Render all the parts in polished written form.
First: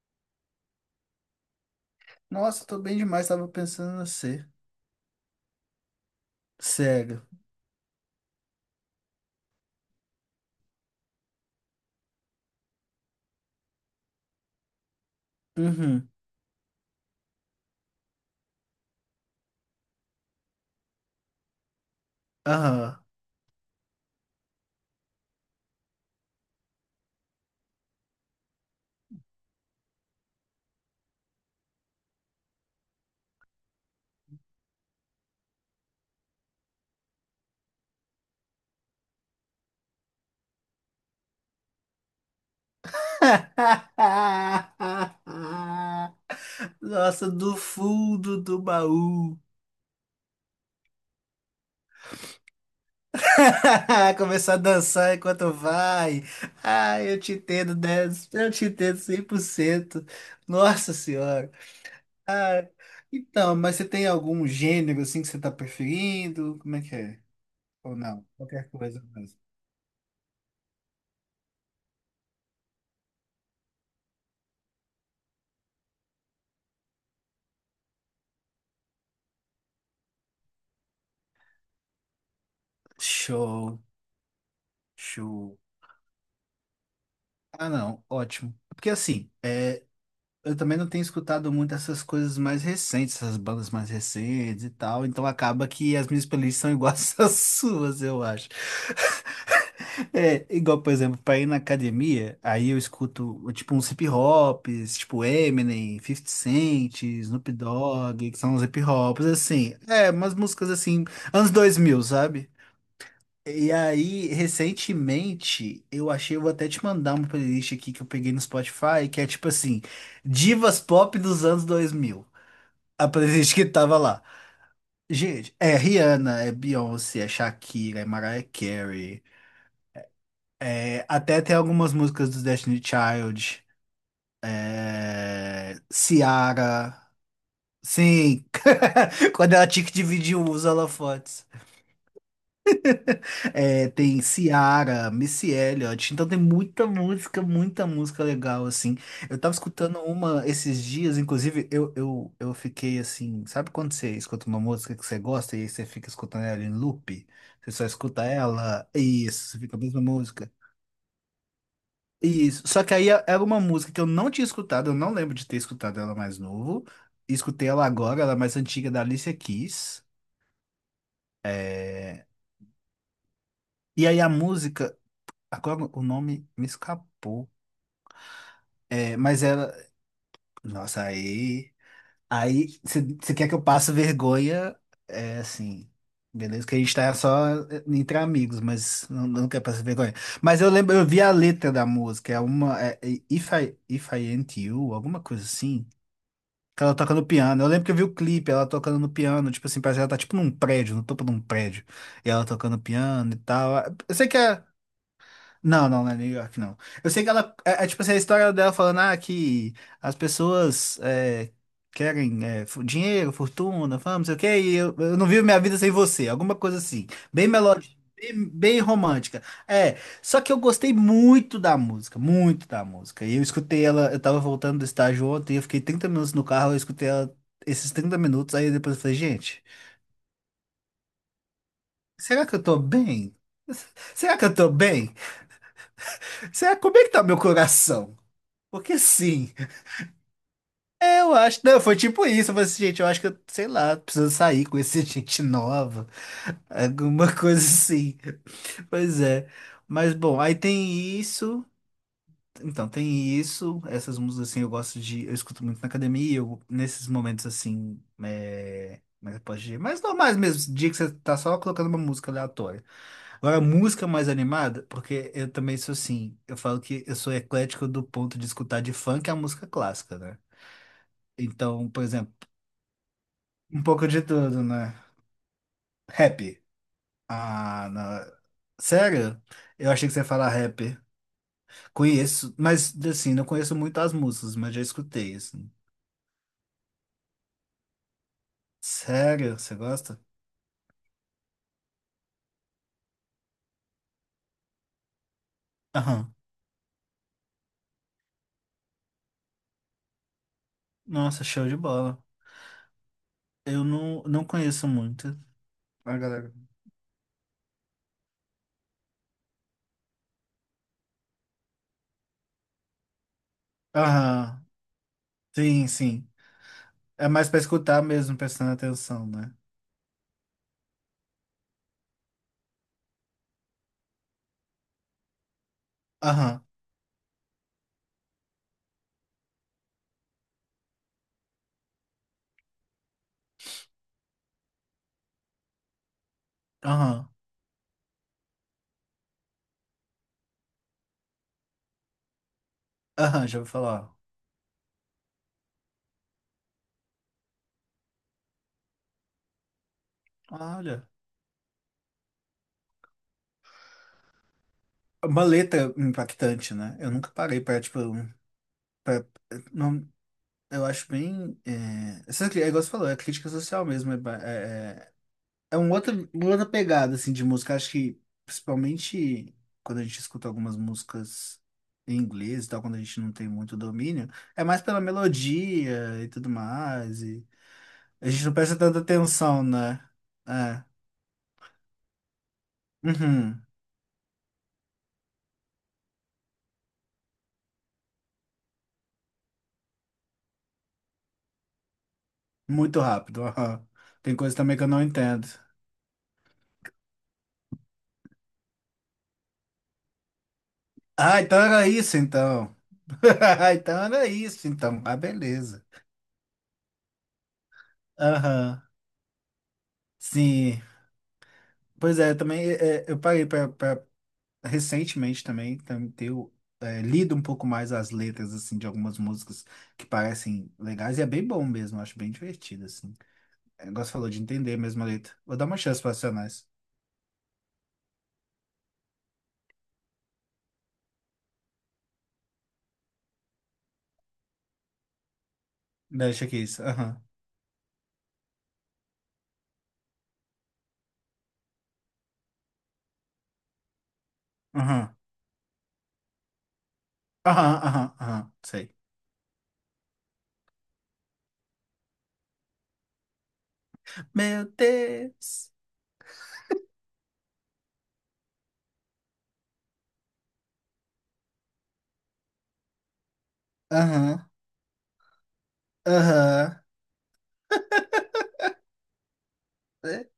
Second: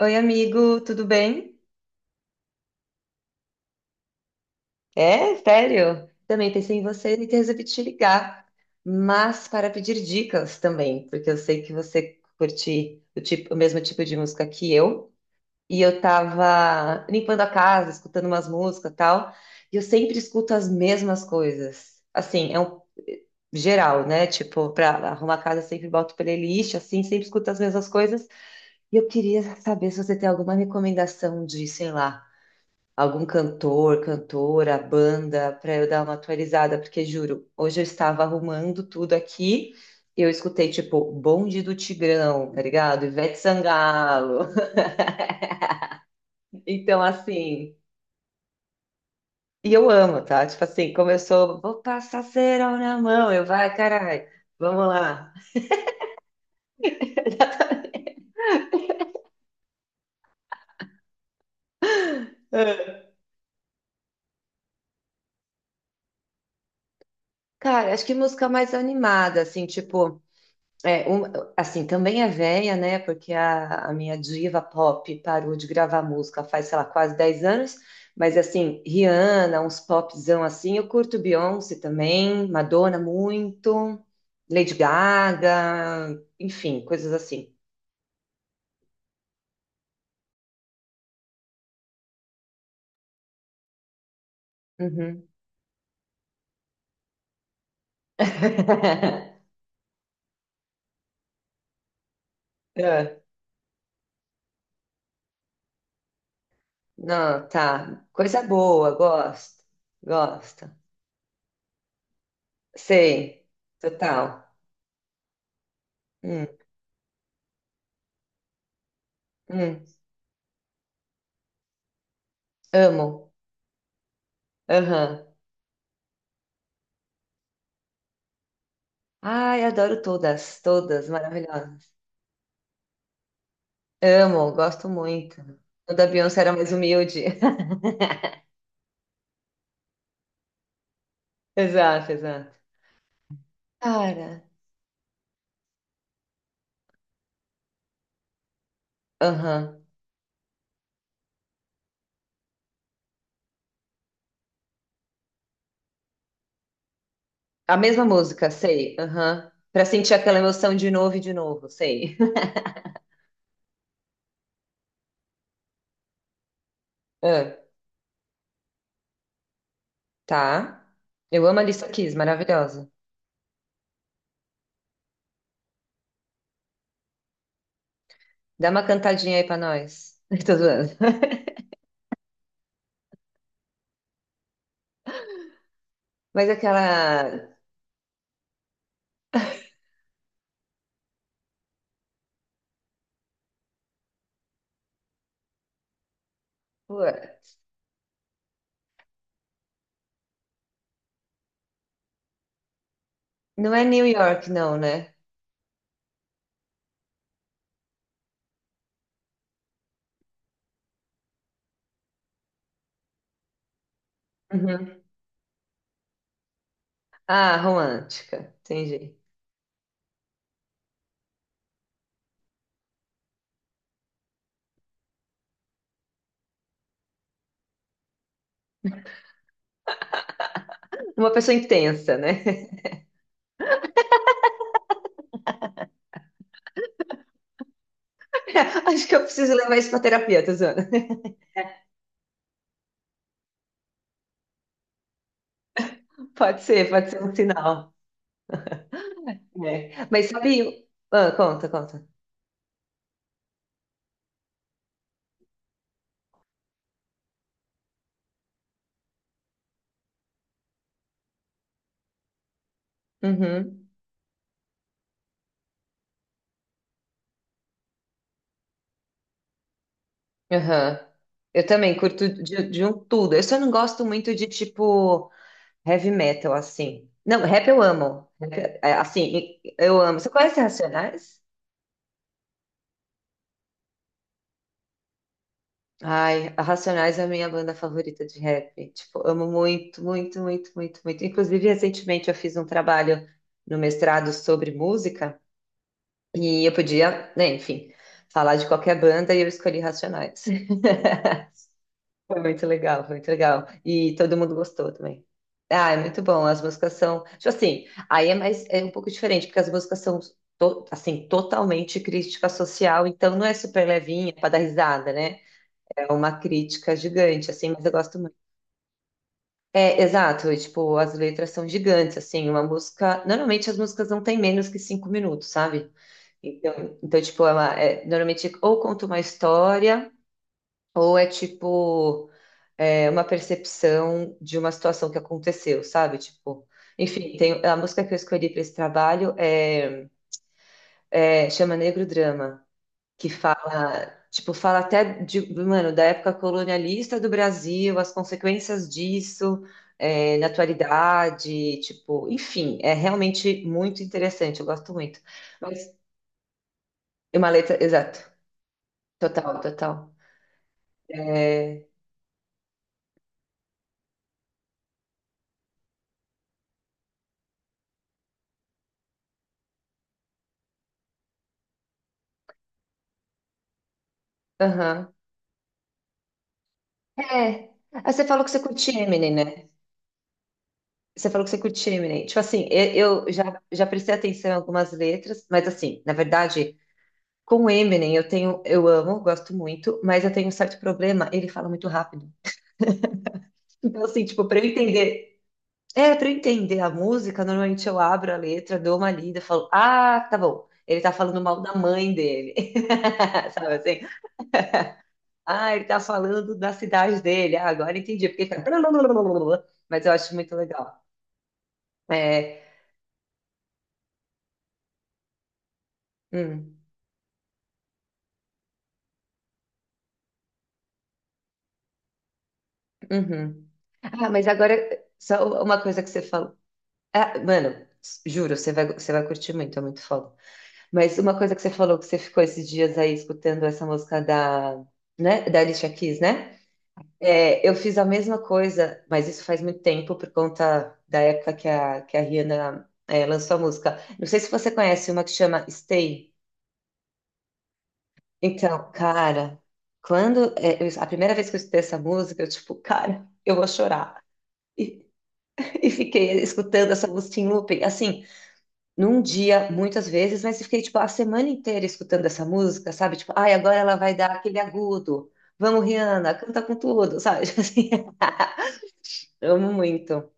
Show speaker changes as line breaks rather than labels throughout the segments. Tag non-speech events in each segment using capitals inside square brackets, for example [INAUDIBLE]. Oi, amigo, tudo bem?
Nossa, tô bem demais, tava pensando em você.
É, sério? Também pensei em você
Cego.
e resolvi te ligar, mas para pedir dicas também, porque eu sei que você curte o mesmo tipo de música que eu, e eu
Uhum.
tava limpando a casa, escutando umas músicas e tal, e eu sempre escuto as mesmas coisas. Assim, é um
Aham.
eh, geral, né? Tipo, para arrumar a casa, eu sempre boto playlist, assim, sempre escuto as mesmas coisas, e eu queria saber se você tem alguma recomendação de, sei lá. Algum cantor, cantora, banda, para eu dar uma atualizada, porque juro, hoje eu estava arrumando tudo aqui, eu escutei tipo Bonde do Tigrão, tá ligado? Ivete Sangalo. [LAUGHS]
[LAUGHS]
Então
Nossa, do
assim,
fundo do baú.
e eu amo, tá? Tipo assim, começou, vou passar cerol na mão, eu vai,
[LAUGHS]
caralho.
Começar a
Vamos
dançar
lá.
enquanto vai. Ah, eu te entendo 10, eu te entendo 100%. Nossa senhora. Ah,
[LAUGHS]
então, mas você tem algum gênero assim que você tá preferindo? Como é que é?
Cara,
Ou
acho que
não?
música
Qualquer
mais
coisa mesmo.
animada, assim, tipo É, um- assim, também é velha, né? Porque a minha diva pop parou de gravar música faz, sei lá, quase 10 anos. Mas, assim, Rihanna, uns popzão assim. Eu curto Beyoncé também, Madonna
Show,
muito, Lady
show.
Gaga, enfim, coisas assim.
Ah, não, ótimo. Porque assim, eu também não tenho escutado muito essas coisas mais recentes, essas bandas mais recentes e tal, então
Uhum.
acaba que as minhas playlists são iguais [LAUGHS] às suas, eu acho.
[LAUGHS]
É, igual, por exemplo, pra ir na academia, aí eu
É.
escuto tipo uns hip hops, tipo Eminem, Fifty Cent,
Não,
Snoop
tá.
Dogg, que
Coisa
são uns hip
boa,
hops,
gosto.
assim, umas
Gosto.
músicas assim, anos 2000, sabe?
Sei.
E aí,
Total.
recentemente, eu achei, eu
Hum,
vou até te mandar uma playlist aqui que eu peguei no Spotify, que é tipo assim,
hum.
divas pop dos anos 2000. A
Amo.
playlist que tava lá.
Aham.
Gente, é Rihanna, é Beyoncé, é Shakira, é Mariah Carey.
Ai, adoro todas, todas,
Até tem
maravilhosas.
algumas músicas dos Destiny Child.
Amo, gosto muito.
É,
O da Beyoncé era mais
Ciara.
humilde. [LAUGHS]
Sim. [LAUGHS] Quando ela tinha que dividir o uso, ela.
Exato, exato.
É, tem
Cara,
Ciara, Missy Elliott, então tem muita música legal, assim. Eu tava
aham.
escutando uma esses dias, inclusive, eu fiquei assim, sabe quando você escuta uma música que você gosta e aí você fica escutando ela em loop? Você
A
só
mesma
escuta
música,
ela,
sei,
isso,
aham.
você fica a
Pra
mesma
sentir aquela
música.
emoção de novo e de novo, sei. [LAUGHS]
Isso, só que aí era uma música que eu não tinha escutado, eu não lembro de ter escutado ela mais novo.
Ah,
Escutei ela agora, ela é mais antiga da Alicia Keys.
tá. Eu amo a Alicia Keys,
É,
maravilhosa.
e aí a música, agora o nome me escapou.
Dá uma
É,
cantadinha
mas
aí pra
ela.
nós. [LAUGHS] Tô zoando.
Nossa, aí. Aí você quer que eu passe vergonha? É assim.
Mas
Beleza, que a gente tá só
aquela...
entre amigos, mas não, não quer passar vergonha. Mas eu lembro, eu vi a letra da música, é uma. É If I Ain't You, alguma coisa assim. Que ela
pô,
toca no piano. Eu lembro que eu vi o clipe, ela tocando no piano, tipo assim, parece que ela tá tipo num prédio, no topo de um prédio. E ela tocando piano e
não
tal.
é New
Eu sei que
York,
é.
não, né?
Não, não, não é New York, não. Eu sei que ela. É tipo assim, a história dela falando ah, que as pessoas querem dinheiro, fortuna, fama, não sei o quê, e eu,
Uhum.
eu não vivo minha vida sem você. Alguma coisa assim. Bem
Ah,
melódica,
romântica,
bem
entendi.
romântica. É, só que eu gostei muito da música, muito da música. E eu escutei ela, eu tava voltando do estágio ontem, eu fiquei 30 minutos no carro, eu escutei ela esses 30 minutos, aí depois eu falei, gente,
Uma pessoa intensa, né?
será que eu tô bem? Será que eu tô bem? Será, como é que tá meu coração?
[LAUGHS]
Porque
Acho que eu
sim.
preciso levar isso para terapia, Tuzana. [LAUGHS]
É, eu acho. Não, foi tipo isso. Eu falei assim, gente, eu acho que eu, sei lá, preciso sair, conhecer [LAUGHS] gente nova.
Pode ser um
Alguma coisa
sinal.
assim. Pois é.
É.
Mas
Mas
bom, aí
sabe.
tem
Ah,
isso.
conta, conta.
Então, tem isso. Essas músicas assim eu gosto de. Eu escuto muito na academia. Eu, nesses momentos assim. Mas pode dizer, mas normais mesmo, dia que você tá só colocando uma música aleatória. Agora,
Uhum.
música mais animada, porque eu também sou assim, eu falo que eu sou eclético do ponto de escutar de funk a música clássica, né?
Aham. Eu
Então,
também
por
curto
exemplo,
de um tudo. Eu só não
um
gosto
pouco de
muito de
tudo, né?
tipo heavy metal,
Rap.
assim. Não, rap eu
Ah,
amo.
não.
Rap, é,
Sério?
assim,
Eu
eu
achei que
amo.
você ia
Você
falar
conhece
rap.
Racionais?
Conheço, mas assim, não conheço muito as músicas, mas já escutei, assim.
Ai, a Racionais é a minha banda favorita de rap. Tipo, amo
Sério? Você
muito,
gosta?
muito, muito, muito, muito. Inclusive, recentemente eu fiz um trabalho no mestrado sobre música.
Aham.
E eu podia, né, enfim, falar de qualquer banda e eu escolhi Racionais. [LAUGHS]
Nossa, show de bola.
Foi muito legal, foi muito legal.
Eu
E
não,
todo
não
mundo
conheço
gostou também.
muito
Ah, é
a
muito bom.
galera.
As músicas são, tipo assim, aí é mais é um pouco diferente, porque as músicas são assim, totalmente crítica social, então não é super levinha para dar
Aham.
risada, né?
Sim,
É
sim.
uma crítica
É mais
gigante,
pra
assim, mas eu
escutar
gosto
mesmo, prestando atenção, né?
é, exato, e, tipo, as letras são gigantes, assim, uma música, normalmente as músicas não têm menos que 5 minutos, sabe?
Aham.
Então, então tipo, ela é, normalmente ou conta uma história, ou é, tipo, é, uma percepção de uma situação que aconteceu, sabe? Tipo,
Aham.
enfim, tem, a música que eu escolhi para esse trabalho é, é, chama Negro Drama, que
Aham, já ouvi
fala,
falar.
tipo, fala até de, mano, da época colonialista do Brasil, as consequências disso, é, na
Olha.
atualidade, tipo, enfim, é realmente muito interessante, eu gosto muito.
Uma letra
Mas
impactante, né? Eu nunca
é uma
parei pra,
letra,
tipo,
exato,
pra,
total,
não,
total.
eu acho bem.
É,
É, essa, é igual você falou, é crítica social mesmo. É, é um outro, uma outra pegada assim, de música. Acho que, principalmente quando a gente escuta algumas músicas em inglês e tal, quando a gente não tem muito domínio, é mais pela
aham.
melodia e tudo mais. E
É. Ah, você
a
falou
gente
que
não
você
presta
curte
tanta
Eminem,
atenção,
né?
né? É.
Você falou que você curte Eminem. Tipo assim, eu já,
Uhum.
já prestei atenção em algumas letras, mas assim, na verdade, com o Eminem, eu tenho, eu amo, gosto muito, mas eu tenho um certo problema, ele fala muito rápido.
Muito rápido. [LAUGHS] Aham.
Então, assim,
Tem
tipo,
coisa
pra eu
também que eu não
entender,
entendo.
é, pra eu entender a música, normalmente eu abro a letra, dou uma lida, falo, ah, tá bom, ele tá
Ah,
falando
então
mal da
era
mãe
isso
dele,
então.
[LAUGHS]
[LAUGHS]
sabe
Ah,
assim?
então era isso então. Ah,
Ah, ele
beleza.
tá falando da cidade dele, ah, agora entendi, porque ele fala,
Aham.
[LAUGHS] mas eu acho muito
Sim.
legal.
Pois é,
É,
também eu parei recentemente também, ter
hum,
lido um pouco mais as letras assim de algumas músicas que parecem legais e é bem bom mesmo, eu acho bem divertido assim.
uhum.
É, igual você falou
Ah,
de
mas agora,
entender mesmo a letra. Vou
só
dar uma
uma
chance
coisa que
para
você falou.
Racionais.
Ah, mano, juro, você vai curtir muito, é muito foda. Mas uma coisa que você falou que você ficou esses dias aí escutando essa música da, né, da Alicia Keys,
Deixa que
né?
isso. Aham.
É, eu fiz a mesma coisa, mas isso faz muito tempo por conta da época que a Rihanna, é, lançou a música. Não sei se você conhece
Aham.
uma que chama Stay.
Aham, aham, aham.
Então,
Sei.
cara, quando é, a primeira vez que eu escutei essa música, eu tipo, cara, eu vou chorar.
Meu
E,
Deus.
[LAUGHS] e fiquei escutando essa música em looping. Assim, num dia, muitas vezes, mas eu fiquei, tipo, a semana inteira escutando essa música, sabe? Tipo, ai, agora ela vai dar
Aham.
aquele agudo. Vamos, Rihanna, canta com
Aham.
tudo, sabe? [LAUGHS] Assim, amo
É,
muito.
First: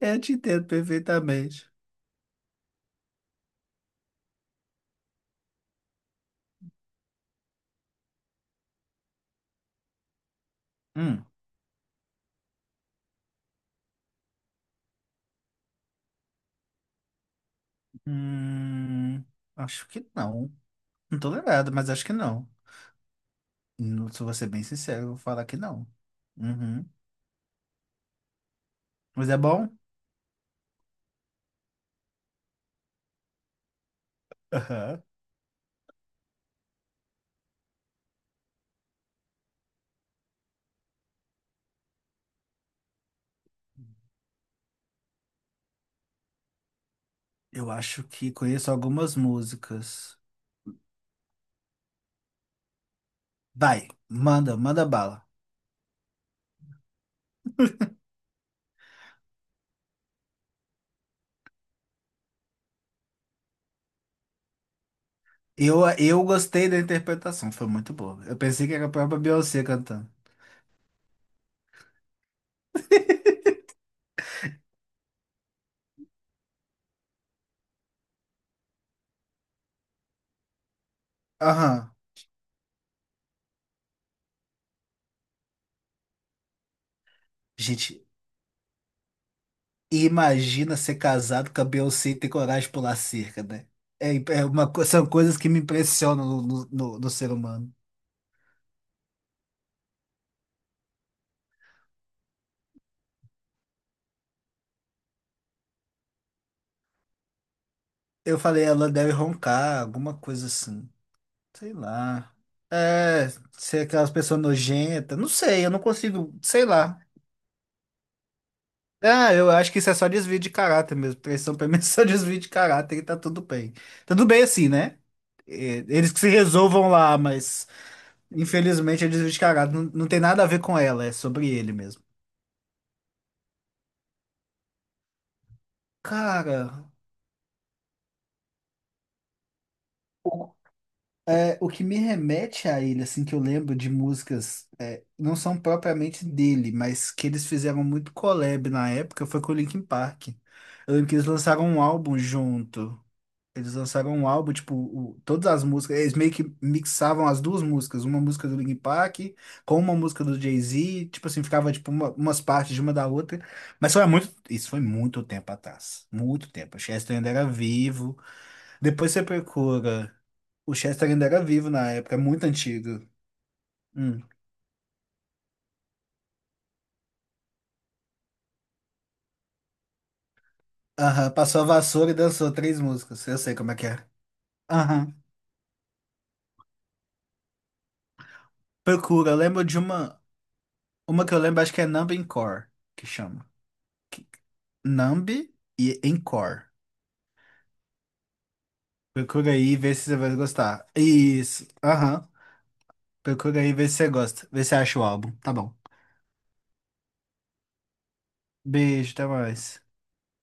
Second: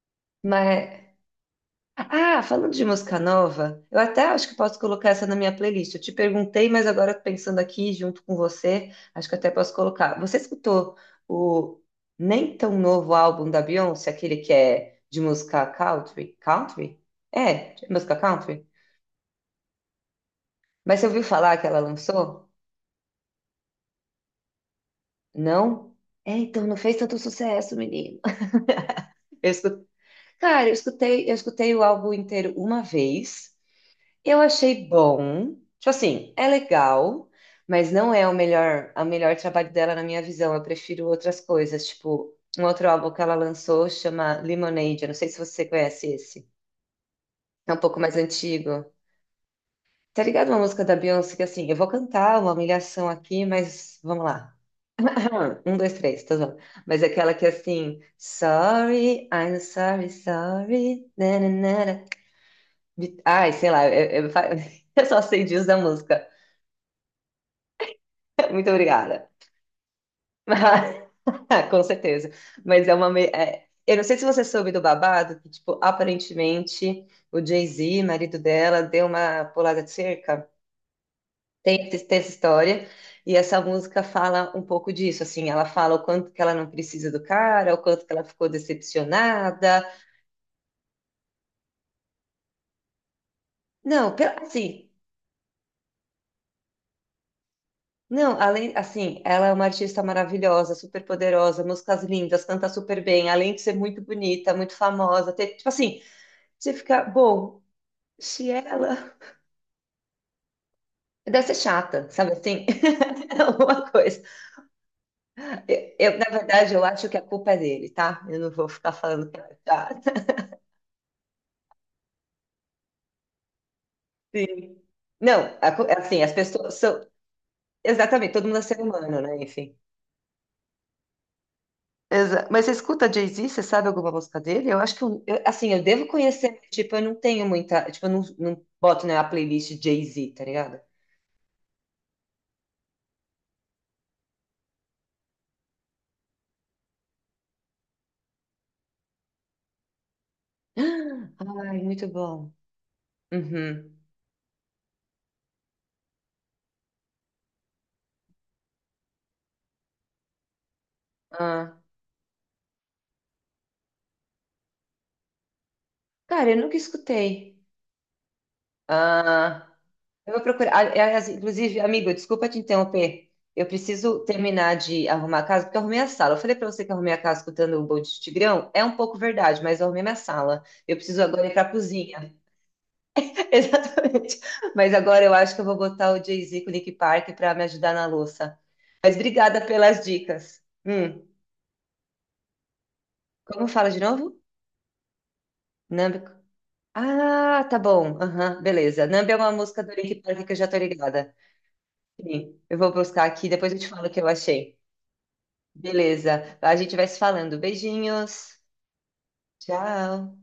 eu te entendo
Mas,
perfeitamente.
ah, falando de música nova, eu até acho que posso colocar essa na minha playlist. Eu te perguntei, mas agora pensando aqui junto com você, acho que até posso colocar. Você escutou
Hum.
o nem tão novo álbum da Beyoncé, aquele que é de música country? Country? É, de música country?
Hum. Acho que não.
Mas você
Não
ouviu
tô
falar que
lembrado,
ela
mas acho que não.
lançou?
Não, se eu vou ser bem sincero, eu vou falar que não.
Não? É, então não
Uhum.
fez tanto sucesso, menino.
Mas é
Eu
bom?
escu- Cara, eu escutei o álbum inteiro uma vez. Eu achei
Aham.
bom. Tipo assim, é legal, mas não é o melhor trabalho dela na minha visão. Eu prefiro outras coisas, tipo, um outro álbum que ela lançou chama Lemonade. Eu não sei se você conhece esse.
Eu
É um pouco
acho
mais
que
antigo.
conheço algumas músicas.
Tá ligado uma música da Beyoncé que assim, eu vou cantar uma humilhação aqui,
Vai,
mas vamos lá.
manda, manda bala.
Ah, um, dois, três, tá bom. Mas aquela que é assim, sorry, I'm sorry, sorry, nananara. Ai, sei lá, eu, [LAUGHS] eu só sei disso da
Eu
música.
gostei da interpretação, foi muito boa. Eu
[LAUGHS]
pensei
Muito
que era a própria
obrigada.
Beyoncé cantando.
Mas- [LAUGHS] Com certeza. Mas é uma. Eu não sei se você soube do babado, que, tipo, aparentemente o Jay-Z, marido dela, deu uma pulada de cerca. Tem,
Aham.
tem essa história. E essa música fala um pouco disso, assim, ela fala o quanto que ela não precisa do cara, o quanto
Gente,
que ela ficou decepcionada.
imagina ser casado com a Beyoncé e ter coragem de pular cerca, né?
Não,
É, é uma,
assim,
são coisas que me impressionam no ser humano.
não, além, assim, ela é uma artista maravilhosa, super poderosa, músicas lindas, canta super bem, além de ser muito bonita, muito famosa, tipo assim, você fica, bom,
Eu
se
falei, ela deve
ela
roncar, alguma coisa assim.
deve ser
Sei
chata, sabe
lá.
assim?
É,
[LAUGHS]
ser
Alguma
aquelas
coisa.
pessoas nojentas. Não sei, eu não
Eu, na
consigo, sei
verdade, eu
lá.
acho que a culpa é dele, tá? Eu não vou ficar falando
Ah,
que ela
eu
é
acho que isso é só
chata.
desvio de caráter mesmo. Traição pra mim é só [LAUGHS] desvio de caráter e tá tudo bem. Tá Tudo bem assim,
Sim.
né?
Não,
É, eles que
assim,
se
as pessoas
resolvam
são.
lá, mas
Exatamente, todo mundo é ser
infelizmente é
humano,
desvio
né?
de caráter.
Enfim.
Não, não tem nada a ver com ela, é sobre ele mesmo.
Mas você escuta Jay-Z, você sabe alguma música dele? Eu acho que, eu, assim, eu devo conhecer, mas,
Cara.
tipo, eu não tenho muita. Tipo, eu não, não boto na playlist Jay-Z, tá ligado?
É, o que me remete a ele, assim, que eu lembro de músicas, não são propriamente dele, mas que eles fizeram muito collab na época, foi com o Linkin Park. Eu lembro que eles
[GASPS]
lançaram
Ai,
um
muito
álbum
bom.
junto. Eles
Uhum.
lançaram um álbum, tipo, todas as músicas, eles meio que mixavam as duas músicas, uma música do Linkin Park com uma música do Jay-Z, tipo assim, ficava
Ah,
tipo umas partes de uma da outra. Mas foi há muito, isso foi muito tempo atrás,
cara,
muito
eu nunca
tempo. O Chester ainda era
escutei.
vivo. Depois você
Ah.
procura.
Eu vou procurar.
O Chester ainda
Aliás,
era vivo
inclusive,
na
amigo,
época, é muito
desculpa te
antigo.
interromper. Eu preciso
Hum.
terminar de arrumar a casa, porque eu arrumei a sala. Eu falei pra você que eu arrumei a casa escutando o Bom de Tigrão. É um pouco verdade, mas eu arrumei minha sala. Eu preciso
Aham,
agora ir
passou a
pra
vassoura e
cozinha.
dançou três músicas. Eu
[LAUGHS]
sei como é que é.
Exatamente. Mas
Aham.
agora eu acho que eu vou botar o Jay-Z com o Nick Park pra me ajudar na louça. Mas
Procura, eu
obrigada
lembro de
pelas
uma.
dicas.
Uma que eu lembro, acho que é Numb Encore, que chama.
Como fala de
Que-
novo?
Numb e
Nambi.
Encore.
Ah, tá bom. Aham, beleza. Nambi é uma
Procura aí e
música do
vê se
Nick
você vai
Park que eu já tô
gostar.
ligada.
Isso. Aham.
Sim, eu vou buscar aqui,
Procura aí
depois
e
eu
vê
te
se
falo
você
o que eu
gosta. Vê se
achei.
acha o álbum. Tá bom.
Beleza. A gente vai se falando. Beijinhos.
Beijo, até mais.
Tchau.